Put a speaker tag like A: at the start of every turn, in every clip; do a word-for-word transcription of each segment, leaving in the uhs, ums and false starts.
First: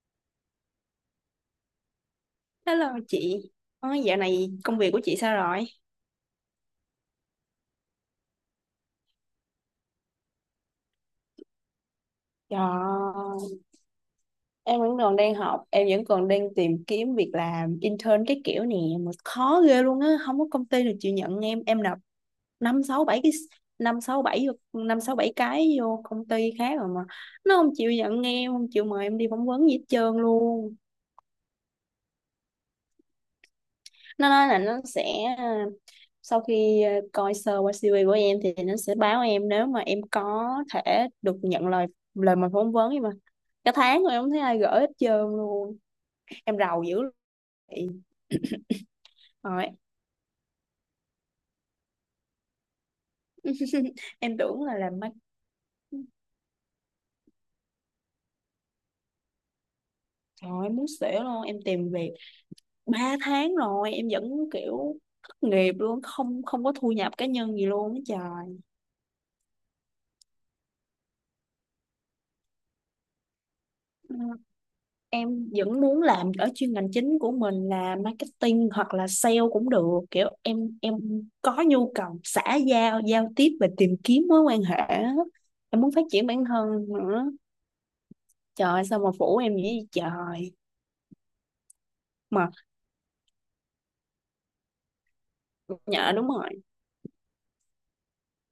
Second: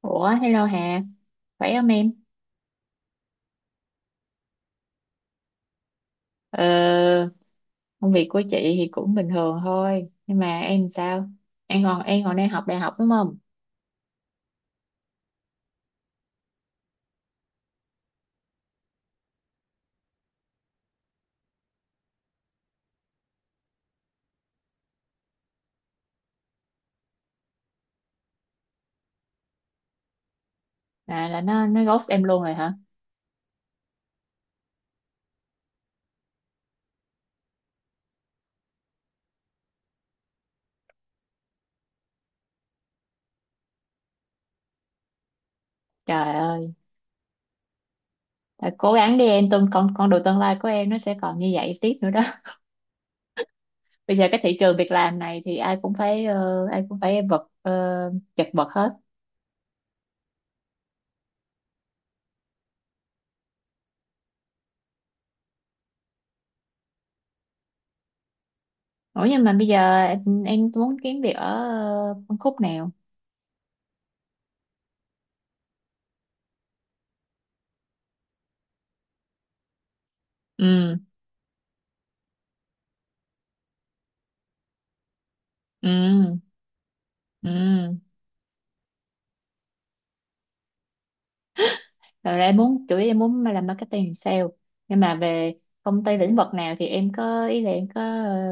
A: Ủa, hello Hà, khỏe không em?
B: Hello chị. Ờ, dạo này công việc của chị sao rồi?
A: Ờ, công việc của chị thì cũng bình thường thôi, nhưng mà em sao? Em còn em còn đang
B: Dạ,
A: học đại học đúng không?
B: em vẫn còn đang học, em vẫn còn đang tìm kiếm việc làm intern cái kiểu nè, mà khó ghê luôn á, không có công ty nào chịu nhận em, em nộp năm sáu bảy cái năm sáu bảy năm sáu bảy cái vô công ty khác rồi mà nó không chịu nhận em, không chịu mời em đi phỏng vấn gì hết trơn luôn.
A: À, là nó nó ghost em luôn rồi hả?
B: Nó nói là nó sẽ sau khi ờ, coi sơ qua si vi của em thì nó sẽ báo em nếu mà em có thể được nhận lời lời mời phỏng vấn, nhưng mà cả tháng rồi em không thấy ai gửi hết trơn luôn.
A: Trời
B: Em
A: ơi,
B: rầu dữ lắm
A: phải cố gắng đi em,
B: rồi.
A: tương con con đường tương lai của em nó sẽ còn như vậy tiếp nữa đó. Bây giờ
B: Em
A: cái thị
B: tưởng là
A: trường việc
B: làm
A: làm
B: marketing.
A: này thì ai cũng phải ờ, ai cũng phải vật ờ, chật vật hết.
B: Trời ơi, em muốn xỉu luôn. Em tìm việc ba tháng rồi em vẫn kiểu thất nghiệp luôn, không không có thu nhập cá nhân gì luôn á trời.
A: Ủa, nhưng mà bây giờ em, em muốn kiếm việc ở ờ, phân khúc nào?
B: Ừ. Em vẫn muốn làm ở chuyên ngành chính của mình là marketing, hoặc là sale cũng được, kiểu em em
A: Ừ.
B: có nhu cầu xã giao giao tiếp và tìm kiếm mối quan hệ á. Em muốn phát triển
A: Ừ.
B: bản thân nữa.
A: Ừ.
B: Trời ơi, sao mà phủ em vậy trời.
A: Rồi
B: Mà
A: em muốn chủ yếu em muốn làm marketing sale, nhưng mà về công
B: nhờ
A: ty
B: đúng
A: lĩnh
B: rồi.
A: vực nào thì em có ý là em có ờ,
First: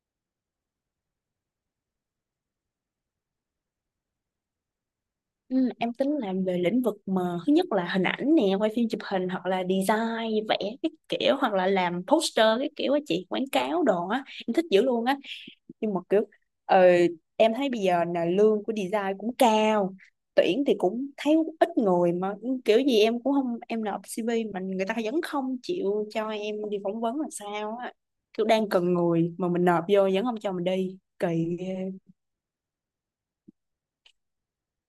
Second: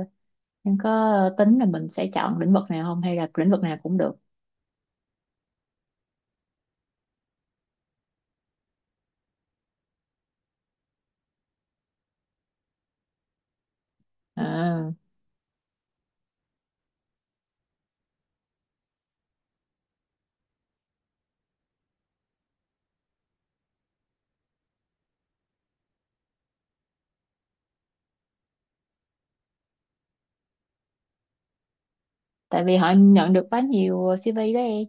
A: em có tính là mình sẽ chọn lĩnh vực nào không hay là lĩnh vực nào cũng được.
B: Ừ, em tính làm về lĩnh vực mà thứ nhất là hình ảnh nè, quay phim chụp hình, hoặc là design vẽ cái kiểu, hoặc là làm poster cái kiểu á chị, quảng cáo đồ á em thích dữ
A: À,
B: luôn á. Nhưng mà kiểu, ờ, em thấy bây giờ là lương của design cũng cao, tuyển thì cũng thấy ít người. Mà ừ, kiểu gì em cũng không, em nộp xê vê mà người ta vẫn không chịu cho em đi phỏng vấn là sao á, kiểu đang cần người mà mình nộp vô vẫn không cho mình đi, kỳ ghê.
A: tại vì họ nhận được quá nhiều xi vi đó em.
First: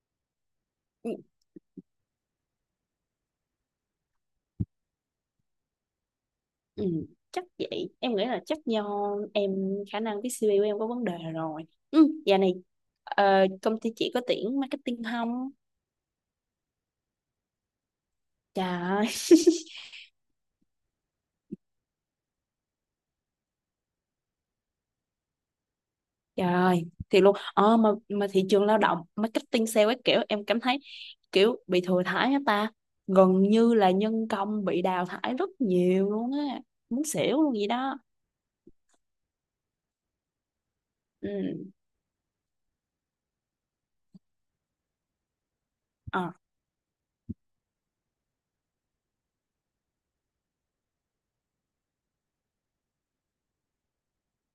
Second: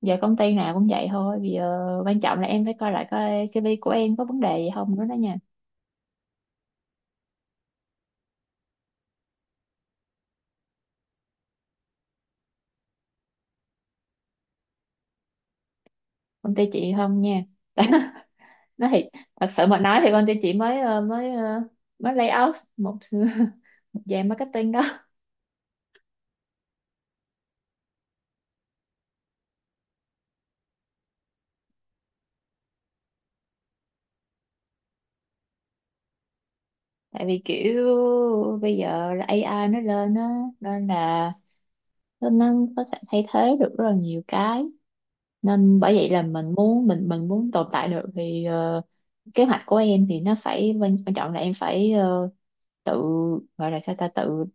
A: Giờ công ty nào cũng vậy
B: Ừ,
A: thôi, bây giờ quan trọng là em phải coi lại coi xi vi của em có vấn đề gì không nữa đó nha.
B: ừ, chắc vậy, em nghĩ là chắc do em khả năng viết si vi của em có vấn đề rồi. Ừ, giờ này ờ, công ty chị có tuyển marketing không
A: Công ty chị không nha. Nói thiệt,
B: trời?
A: thật sự mà nói thì công ty chị mới ờ, mới ờ, mới lay off một một dàn marketing đó.
B: Trời ơi, thiệt luôn. Ờ, mà, mà thị trường lao động, marketing sale ấy, kiểu em cảm thấy kiểu bị thừa thãi á ta. Gần như là nhân công bị đào thải rất nhiều luôn á. Muốn
A: Tại vì
B: xỉu luôn gì
A: kiểu
B: đó.
A: bây giờ là a i nó lên á, nên là
B: Ừ.
A: nó nó có thể thay thế được rất là nhiều cái, nên bởi vậy
B: Ờ,
A: là mình muốn mình mình muốn tồn tại được thì ờ, kế hoạch của em thì nó phải, quan quan trọng là em phải ờ, tự, gọi là sao ta, tự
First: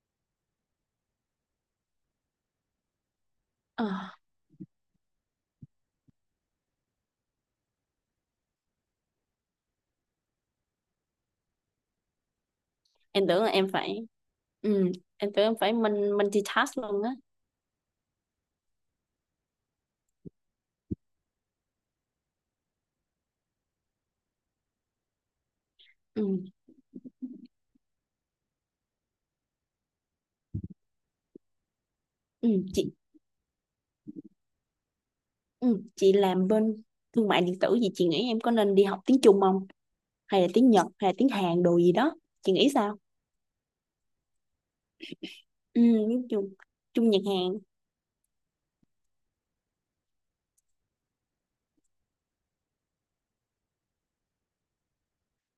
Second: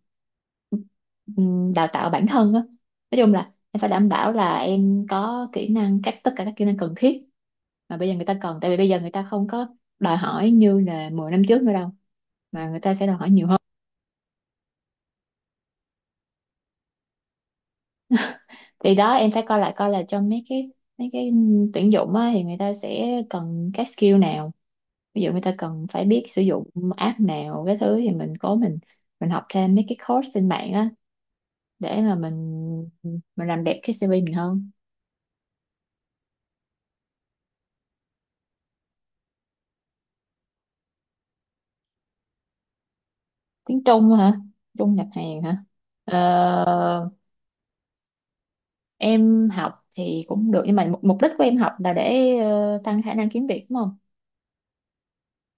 A: ừm, đào tạo bản thân á. Nói chung là em
B: ờ.
A: phải đảm bảo là em có kỹ năng, các tất cả các kỹ năng cần thiết mà bây giờ người ta cần, tại vì bây giờ người ta không có đòi hỏi như là mười năm trước nữa đâu, mà người ta sẽ đòi
B: Em
A: hỏi
B: tưởng
A: nhiều
B: là
A: hơn.
B: em phải... Ừ. Em tưởng em phải mình multitask luôn á.
A: Thì đó, em phải coi lại coi là trong mấy cái mấy cái tuyển dụng á, thì người ta sẽ cần các skill nào. Ví dụ người ta cần phải biết sử
B: Ừ.
A: dụng app nào cái thứ, thì mình cố mình mình học thêm mấy cái course trên mạng á để mà mình
B: Ừ. Chị,
A: mình làm đẹp cái xi vi mình hơn.
B: ừ. Chị làm bên thương mại điện tử gì, chị nghĩ em có nên đi học tiếng Trung không? Hay là tiếng Nhật, hay là tiếng Hàn đồ gì đó. Chị nghĩ sao?
A: Tiếng Trung hả? Trung nhập hàng hả?
B: Ừ, tiếng Trung.
A: Ờ,
B: Trung Nhật Hàn.
A: em học thì cũng được, nhưng mà mục, mục đích của em học là để ờ, tăng khả năng kiếm việc đúng không,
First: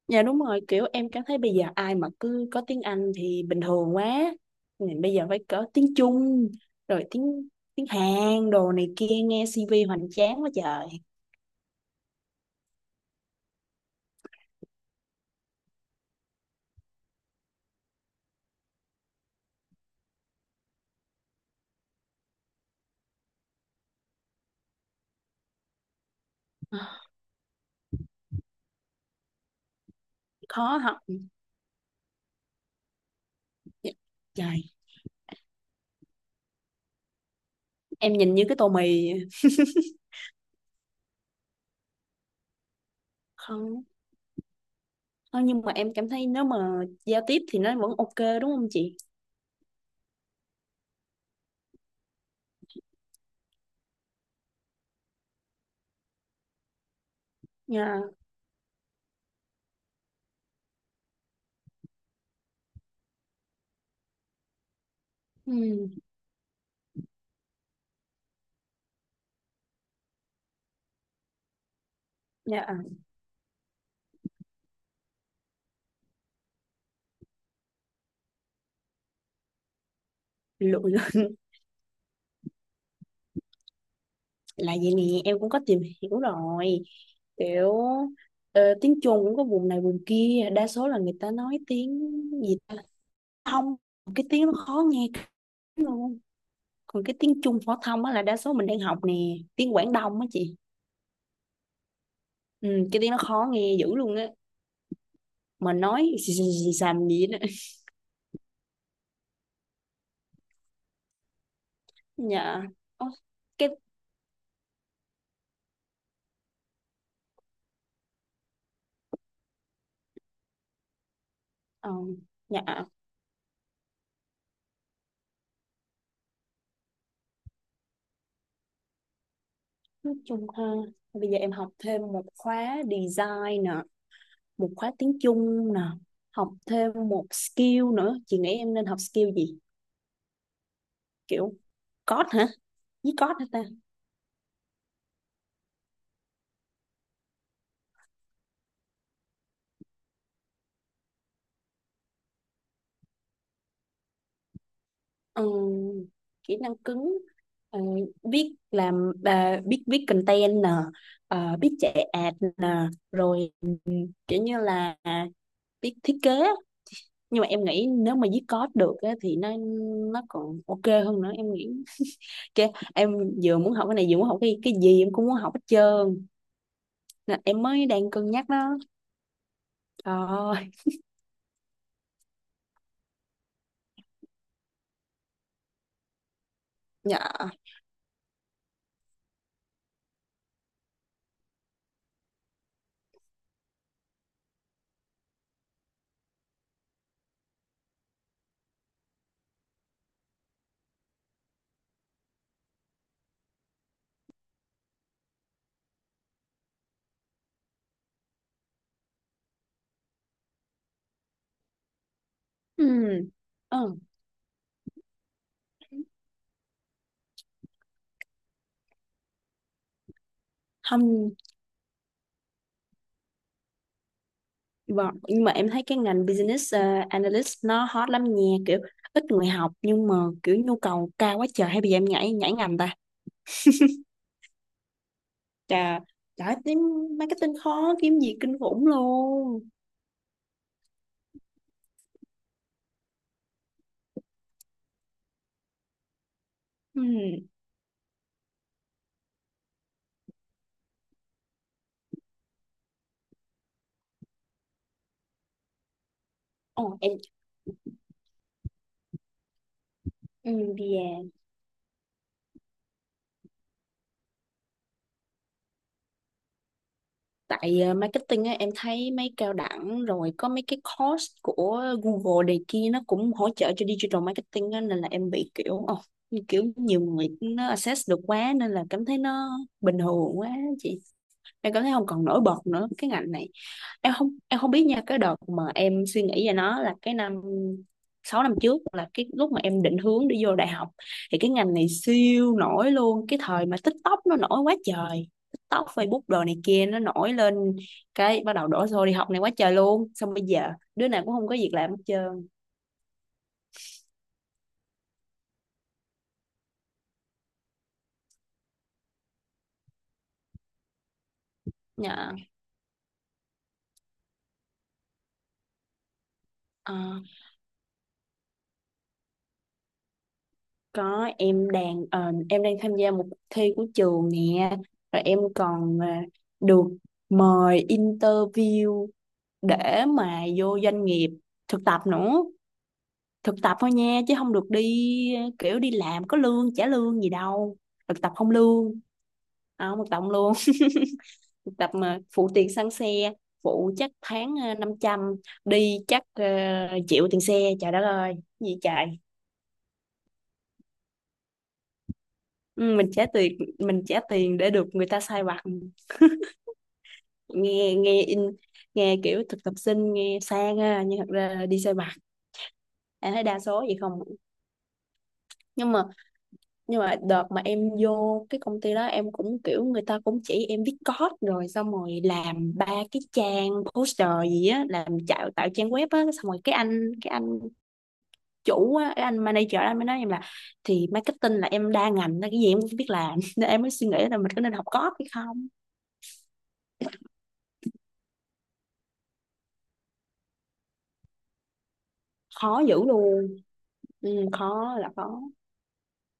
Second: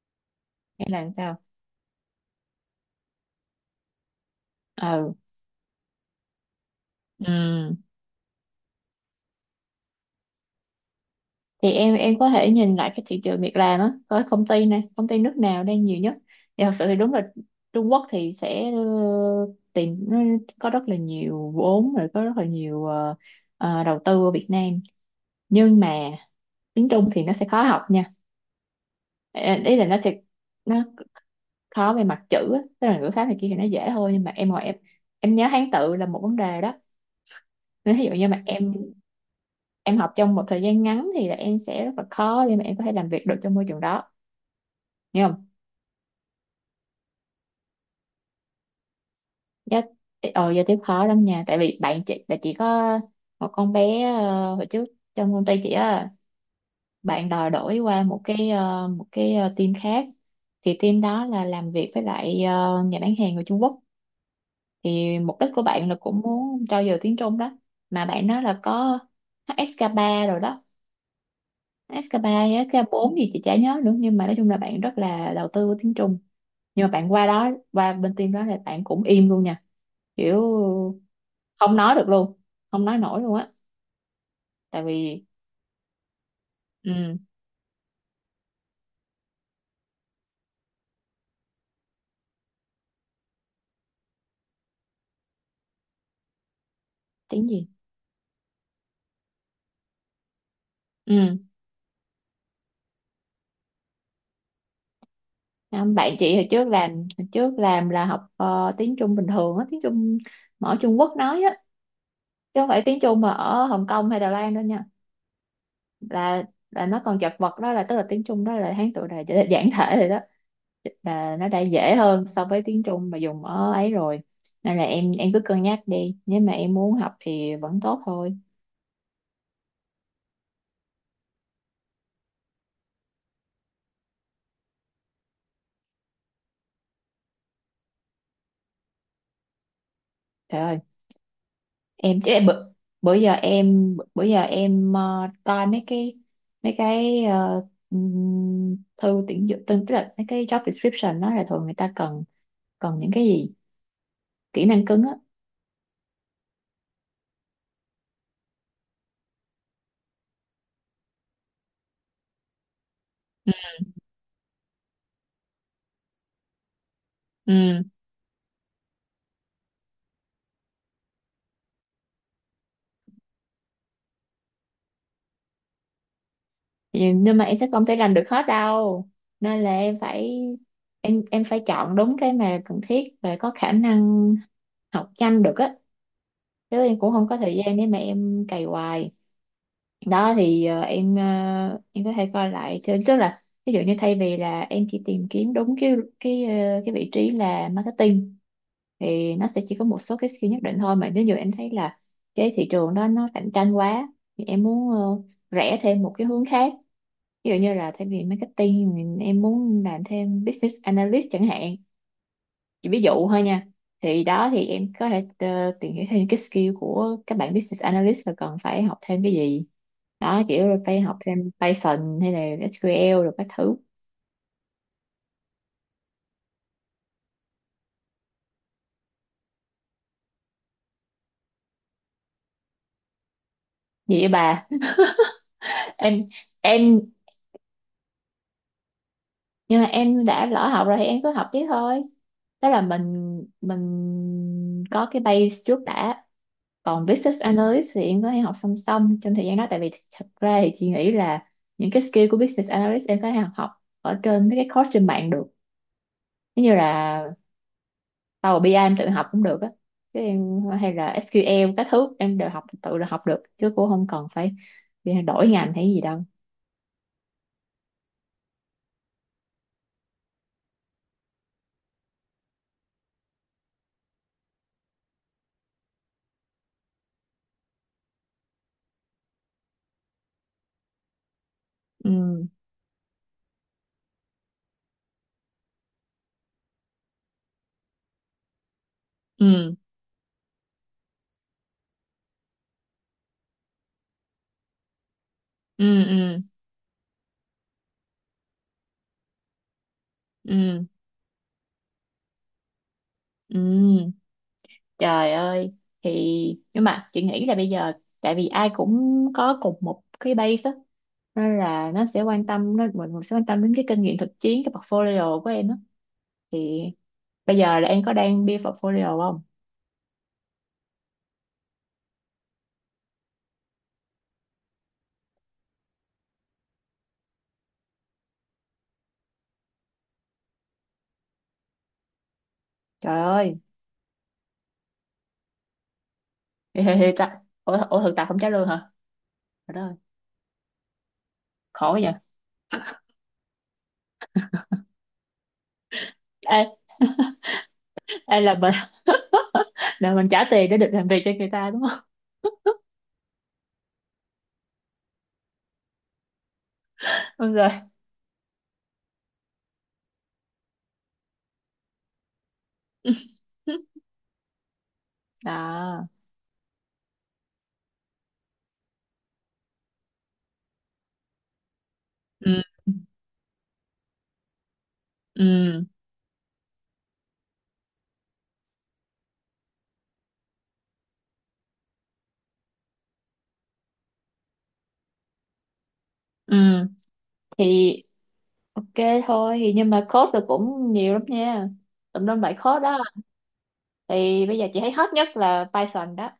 B: Dạ đúng rồi,
A: hay
B: kiểu em
A: là
B: cảm thấy
A: sao?
B: bây giờ ai mà cứ có tiếng Anh thì bình thường quá. Nên
A: Ừ.
B: bây giờ phải có tiếng Trung, rồi tiếng
A: Ừ.
B: tiếng Hàn, đồ này kia, nghe si vi hoành tráng quá trời.
A: Thì em em có thể nhìn lại cái thị trường việc làm á, có công ty này công ty nước nào đang nhiều nhất. Thì thật sự thì đúng là Trung Quốc thì sẽ ờ, tìm, nó có rất là nhiều vốn, rồi có rất là nhiều ờ, ờ, đầu tư ở Việt Nam, nhưng mà tiếng Trung thì nó sẽ khó học nha. Ờ, ý là nó sẽ
B: Khó
A: nó
B: học.
A: khó về mặt chữ á. Tức là ngữ pháp này kia thì nó dễ thôi, nhưng mà em ngồi,
B: Trời,
A: em em nhớ Hán tự là một vấn đề đó. Nếu ví dụ
B: em
A: như
B: nhìn
A: mà
B: như cái tô
A: em
B: mì.
A: em học trong một thời gian ngắn thì là em sẽ rất là khó, nhưng mà em có thể làm việc được trong môi trường
B: Không,
A: đó. Nhưng mà
B: không, nhưng mà em cảm thấy nếu mà giao tiếp thì nó vẫn ok, đúng không chị?
A: dạ, ờ, giờ tiếp khó lắm nha, tại vì bạn chị là chỉ có một con bé ờ, hồi trước trong công ty chị á, bạn đòi đổi
B: Dạ,
A: qua một cái ờ, một cái ờ, team khác. Thì team đó là làm việc với lại ờ, nhà bán hàng người Trung Quốc, thì mục đích của bạn
B: ừ,
A: là cũng muốn trau dồi tiếng Trung đó. Mà bạn nói là có hát ét ca ba rồi đó, hát ét ca ba với
B: dạ,
A: hát ét ca bốn gì chị chả nhớ nữa, nhưng mà nói chung là bạn rất là đầu tư vào tiếng Trung. Nhưng mà bạn qua đó, qua bên team đó là bạn cũng im luôn nha, kiểu
B: lụi.
A: không nói được luôn, không nói nổi luôn á,
B: Là
A: tại
B: vậy nè,
A: vì
B: em cũng có tìm hiểu rồi,
A: ừ,
B: kiểu ờ, tiếng Trung cũng có vùng này vùng kia, đa số là người ta nói tiếng gì ta, thông, cái tiếng nó khó nghe lắm luôn. Còn cái tiếng
A: tiếng
B: Trung
A: gì.
B: phổ thông á là đa số mình đang học nè, tiếng Quảng Đông á chị.
A: Ừ.
B: Ừ, cái tiếng nó khó nghe dữ luôn á, mà
A: Không,
B: nói
A: bạn
B: xì
A: chị
B: xì
A: hồi trước
B: xì
A: làm,
B: xàm gì
A: hồi
B: đó.
A: trước làm là học ờ, tiếng Trung bình thường á, tiếng Trung mà ở Trung Quốc nói á, chứ
B: Dạ.
A: không phải tiếng
B: Ôi,
A: Trung mà ở
B: cái
A: Hồng Kông hay Đài Loan đâu nha. là là nó còn chật vật đó, là tức là tiếng Trung đó là Hán tự đài giản thể rồi đó, là nó đã
B: ờ,
A: dễ hơn so với
B: dạ,
A: tiếng Trung mà dùng ở ấy rồi. Nên là em em cứ cân nhắc đi, nếu mà em muốn học thì vẫn tốt thôi.
B: nói chung ha, bây giờ em học thêm một khóa design nè, một khóa tiếng Trung nè, học thêm một skill nữa, chị nghĩ em nên học skill gì?
A: Trời ơi,
B: Kiểu
A: em
B: code
A: chứ em
B: hả,
A: bữa,
B: viết
A: bữa giờ
B: code hả ta?
A: em bữa giờ em ờ, coi mấy cái, mấy cái ờ, ừm, thư tuyển dụng, tức tức là mấy cái job description đó là thường người ta cần cần những cái gì, kỹ năng cứng á.
B: Ừ, kỹ năng cứng, ờ, biết làm à, biết viết content nè, ờ, biết chạy ad nè,
A: Ừ.
B: rồi kiểu như là biết thiết kế. Nhưng mà em
A: Ừ.
B: nghĩ nếu mà viết code được á, thì nó nó còn ok hơn nữa, em nghĩ. Chứ em vừa muốn học cái này, vừa muốn học cái cái gì em cũng muốn học hết trơn.
A: Vậy, nhưng
B: Nên
A: mà em
B: em
A: sẽ không
B: mới
A: thể
B: đang
A: làm được
B: cân
A: hết
B: nhắc đó,
A: đâu, nên là em
B: trời
A: phải,
B: ơi.
A: em em phải chọn đúng cái mà cần thiết và có khả năng học nhanh được á, chứ em cũng
B: Dạ.
A: không có thời gian để mà em cày hoài đó. Thì ờ, em ờ, em có thể coi lại Thế- tức là, ví dụ như thay vì là em chỉ tìm kiếm đúng cái cái ờ, cái vị trí là marketing, thì nó sẽ chỉ có một số cái skill nhất định thôi, mà nếu như em thấy là cái thị trường đó nó cạnh tranh quá, thì em muốn ờ, rẽ thêm một cái hướng khác, ví dụ như là thay vì marketing thì em muốn làm thêm business analyst chẳng hạn,
B: Ừ.
A: chỉ ví dụ thôi nha.
B: Ừ.
A: Thì đó, thì em có thể ờ, tìm hiểu thêm cái skill của các bạn business analyst là cần phải học thêm cái gì đó kiểu, rồi phải học
B: Không,
A: thêm Python hay là sequel rồi các thứ.
B: vâng. Nhưng mà em thấy cái ngành business, ờ, analyst nó hot lắm nha, kiểu ít người học nhưng mà kiểu nhu cầu cao quá trời, hay bây giờ em nhảy nhảy ngành ta
A: Gì vậy bà?
B: trời?
A: em
B: Trời ơi, kiếm
A: em
B: marketing khó kiếm gì kinh khủng luôn.
A: nhưng mà em đã lỡ học rồi thì em cứ học tiếp thôi. Đó là mình mình có cái base trước đã.
B: Ừ.
A: Còn business analyst thì em có thể học song song trong thời gian đó, tại vì thật ra thì chị nghĩ là những cái skill của business analyst em có thể học học ở trên mấy cái course trên mạng được. Giống như
B: Ồ, em
A: là tao Power bi ai em tự học cũng được á, chứ
B: ừ,
A: em hay là
B: yeah.
A: sequel các thứ em đều học tự là học được, chứ cũng không cần phải đi đổi ngành hay gì đâu.
B: Tại ờ, marketing á, em thấy mấy cao đẳng rồi có mấy cái course của Google này kia, nó cũng hỗ trợ cho digital marketing á, nên là em bị kiểu ồ, như kiểu nhiều người nó access được quá, nên là cảm thấy nó bình thường quá chị. Em cảm thấy không còn nổi
A: Ừ.
B: bật nữa cái ngành này. Em không em không biết nha, cái đợt mà em suy nghĩ về nó là cái năm sáu năm trước, là cái lúc mà
A: Ừ.
B: em định hướng đi vô đại học, thì cái ngành này siêu nổi luôn. Cái thời mà TikTok nó nổi quá trời, TikTok
A: Ừ.
B: Facebook
A: Ừ.
B: đồ này kia nó nổi lên, cái bắt đầu đổ xô đi học này quá trời luôn, xong bây giờ
A: Ừ.
B: đứa nào cũng không có việc làm hết trơn.
A: Ừ. Trời ơi. Thì nhưng mà chị nghĩ là bây giờ, tại vì ai cũng có cùng một cái base á, nên là nó sẽ
B: Dạ.
A: quan tâm, nó, mọi người sẽ quan tâm đến cái kinh nghiệm thực chiến, cái portfolio của em á. Thì
B: Ờ,
A: bây giờ là em có đang build portfolio không?
B: có. Em đang ờ, em đang tham gia một cuộc thi của trường nè, rồi em còn ờ, được mời interview để mà vô doanh nghiệp thực tập nữa.
A: Trời
B: Thực
A: ơi.
B: tập thôi nha, chứ không được đi ờ, kiểu đi làm có lương, trả lương gì
A: Ủa,
B: đâu.
A: th- ủa, thực
B: Thực
A: tập
B: tập
A: không trả
B: không
A: lương hả?
B: lương
A: Trời đất
B: à?
A: ơi.
B: Không, thực tập không lương, thực tập
A: Khổ vậy.
B: mà phụ tiền xăng xe, phụ chắc tháng ờ, năm trăm, đi chắc ờ,
A: Ai,
B: chịu tiền xe. Trời đất ơi,
A: ai là mình,
B: gì trời.
A: là mình trả tiền để được làm việc cho người ta đúng không?
B: Ừ, mình trả tiền mình trả tiền để được người ta sai vặt.
A: Đúng rồi.
B: Nghe nghe in Nghe kiểu thực tập sinh nghe sang ha, nhưng thật ra đi sai vặt, em thấy đa số vậy không? nhưng mà
A: À.
B: nhưng mà đợt mà em vô cái công ty đó, em cũng kiểu, người ta cũng chỉ em viết code, rồi xong rồi
A: Ừ.
B: làm ba cái trang poster gì á, làm tạo tạo
A: Ừ.
B: trang web á, xong rồi cái anh cái anh chủ á, cái anh manager anh mới nói em là thì marketing là em đa ngành nên cái gì em cũng biết làm. Nên em mới suy nghĩ là mình có nên học code hay không.
A: Ừ. Thì ok, thôi thì, nhưng mà code thì cũng nhiều lắm nha, tùm lum bài code
B: Khó
A: đó.
B: dữ luôn.
A: Thì
B: Ừ,
A: bây giờ chị thấy
B: khó
A: hot
B: là
A: nhất
B: khó.
A: là Python đó.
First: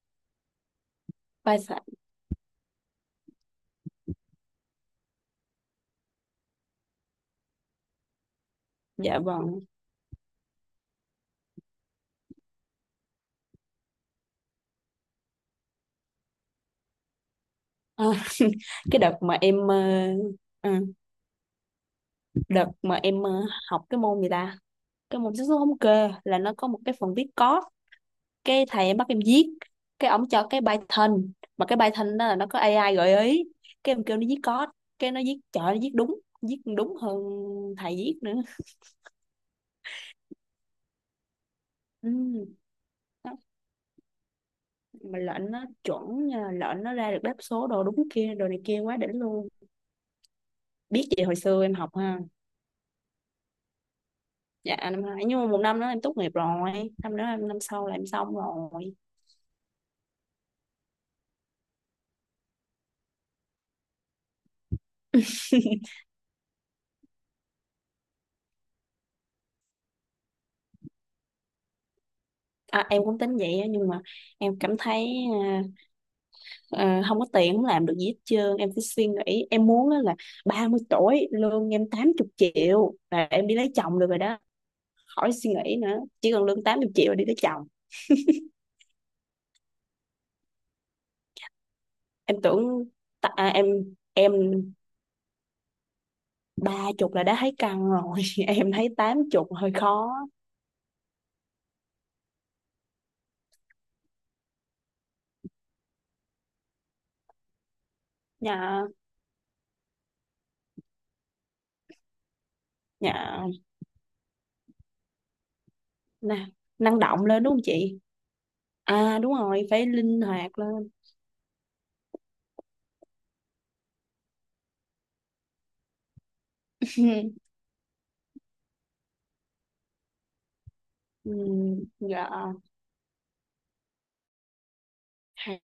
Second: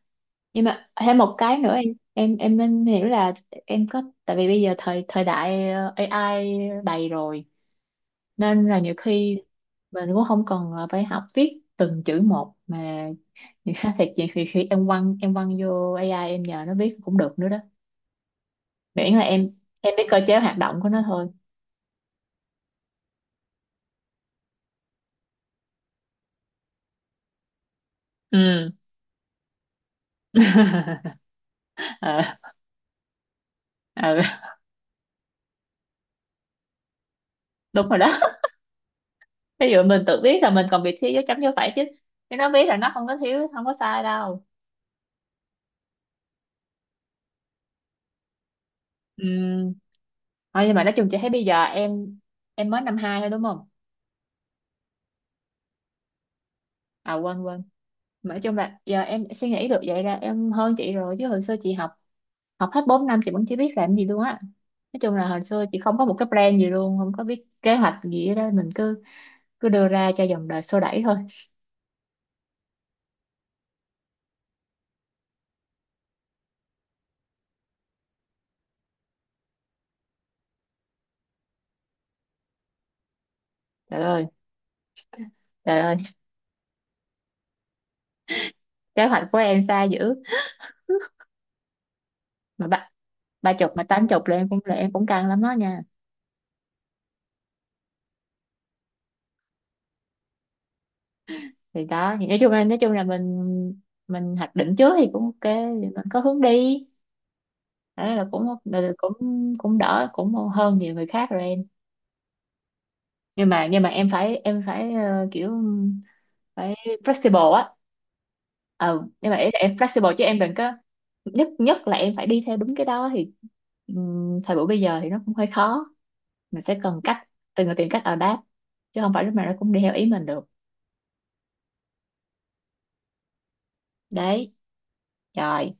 A: Nhưng mà thêm một
B: ba
A: cái nữa,
B: sa-
A: em em em nên hiểu là em có, tại vì bây giờ thời thời đại ờ, a i đầy rồi, nên là nhiều
B: dạ
A: khi
B: vâng.
A: mình cũng không cần là phải học viết từng chữ một mà. Thì khác thiệt, chị thì khi em quăng em quăng vô a i, em nhờ nó viết cũng được nữa đó,
B: À, cái đợt
A: miễn là
B: mà
A: em
B: em ờ,
A: em biết cơ chế hoạt
B: ừ,
A: động của nó thôi.
B: đợt mà em ờ, học cái môn gì ta, cái môn xác suất thống kê là nó có một cái phần viết code. Cái
A: Ừ.
B: thầy em bắt em viết, cái ổng cho cái Python, mà cái Python
A: Ờ.
B: đó là nó có a i gợi ý. Cái em kêu
A: Ờ,
B: nó viết code, cái nó viết, trời, nó viết đúng, viết còn đúng hơn
A: đúng
B: thầy
A: rồi đó.
B: viết nữa.
A: Ví dụ mình tự biết là mình còn bị thiếu dấu chấm, dấu phẩy, chứ
B: Ừ,
A: chứ nó biết là nó không có
B: đó.
A: thiếu, không có sai đâu.
B: Mà lệnh nó chuẩn nha, lệnh nó ra được đáp số đồ đúng kia, đồ này kia, quá đỉnh luôn.
A: Ừ. Thôi, nhưng mà nói chung
B: Biết
A: chị
B: gì
A: thấy
B: hồi
A: bây giờ
B: xưa em học
A: em
B: ha.
A: em mới năm hai thôi đúng không?
B: Dạ năm hai, nhưng mà một năm đó em tốt nghiệp rồi,
A: À,
B: năm đó
A: quên
B: em năm
A: quên.
B: sau là em
A: Mà
B: xong
A: nói chung là
B: rồi.
A: giờ em suy nghĩ được vậy là em hơn chị rồi, chứ hồi xưa chị học, học hết bốn năm chị vẫn chưa biết làm gì luôn á. Nói chung là hồi xưa chị không có một cái plan gì luôn, không có biết kế hoạch gì hết đó, mình cứ cứ đưa ra cho dòng đời xô đẩy thôi.
B: À, em cũng tính vậy á, nhưng mà em cảm thấy à, à, không có tiền không làm được gì hết trơn. Em cứ suy nghĩ em muốn á là ba mươi tuổi lương em tám mươi triệu là em đi lấy chồng
A: Trời
B: được rồi
A: ơi.
B: đó, khỏi suy nghĩ
A: Trời ơi,
B: nữa, chỉ cần lương tám mươi triệu là đi lấy chồng.
A: kế hoạch của em xa dữ.
B: Em
A: Mà
B: tưởng
A: ba
B: ta, à,
A: ba
B: em
A: chục mà tám chục
B: em
A: là em cũng, là em cũng căng lắm đó nha.
B: ba chục là đã thấy căng rồi. Em thấy tám chục hơi khó.
A: Thì đó, thì nói chung là, nói chung là mình mình hoạch định trước thì cũng ok, thì mình có hướng đi, đó là cũng
B: nhà
A: là cũng cũng đỡ, cũng hơn nhiều người khác rồi em.
B: nhà
A: Nhưng mà, nhưng mà em phải, em phải ờ, kiểu
B: nè,
A: phải
B: năng động lên đúng
A: flexible
B: không
A: á.
B: chị?
A: Ừ,
B: À
A: nhưng
B: đúng
A: mà ý là
B: rồi,
A: em
B: phải
A: flexible
B: linh
A: chứ em đừng
B: hoạt
A: có
B: lên.
A: nhất, nhất là em phải đi theo đúng cái đó, thì ừm, thời buổi bây giờ thì nó cũng hơi khó, mình sẽ cần cách từng người tìm cách adapt, chứ không phải lúc nào nó cũng đi theo ý mình được.
B: Ừ, dạ.
A: Đấy.
B: Hàng
A: Rồi.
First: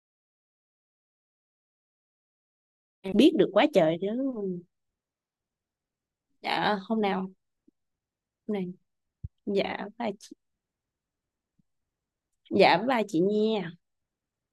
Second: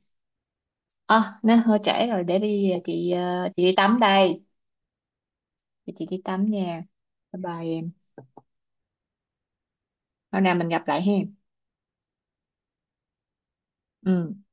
A: À, nó hơi trễ rồi, để đi ờ, chị,
B: biết
A: ờ,
B: được
A: chị
B: quá
A: đi tắm
B: trời chứ.
A: đây. Để chị đi tắm
B: Dạ
A: nha.
B: hôm nào,
A: Bye bye em.
B: hôm nào, dạ ba chị,
A: Hôm nào mình gặp lại hen.
B: dạ với ba chị nha.
A: Ừ.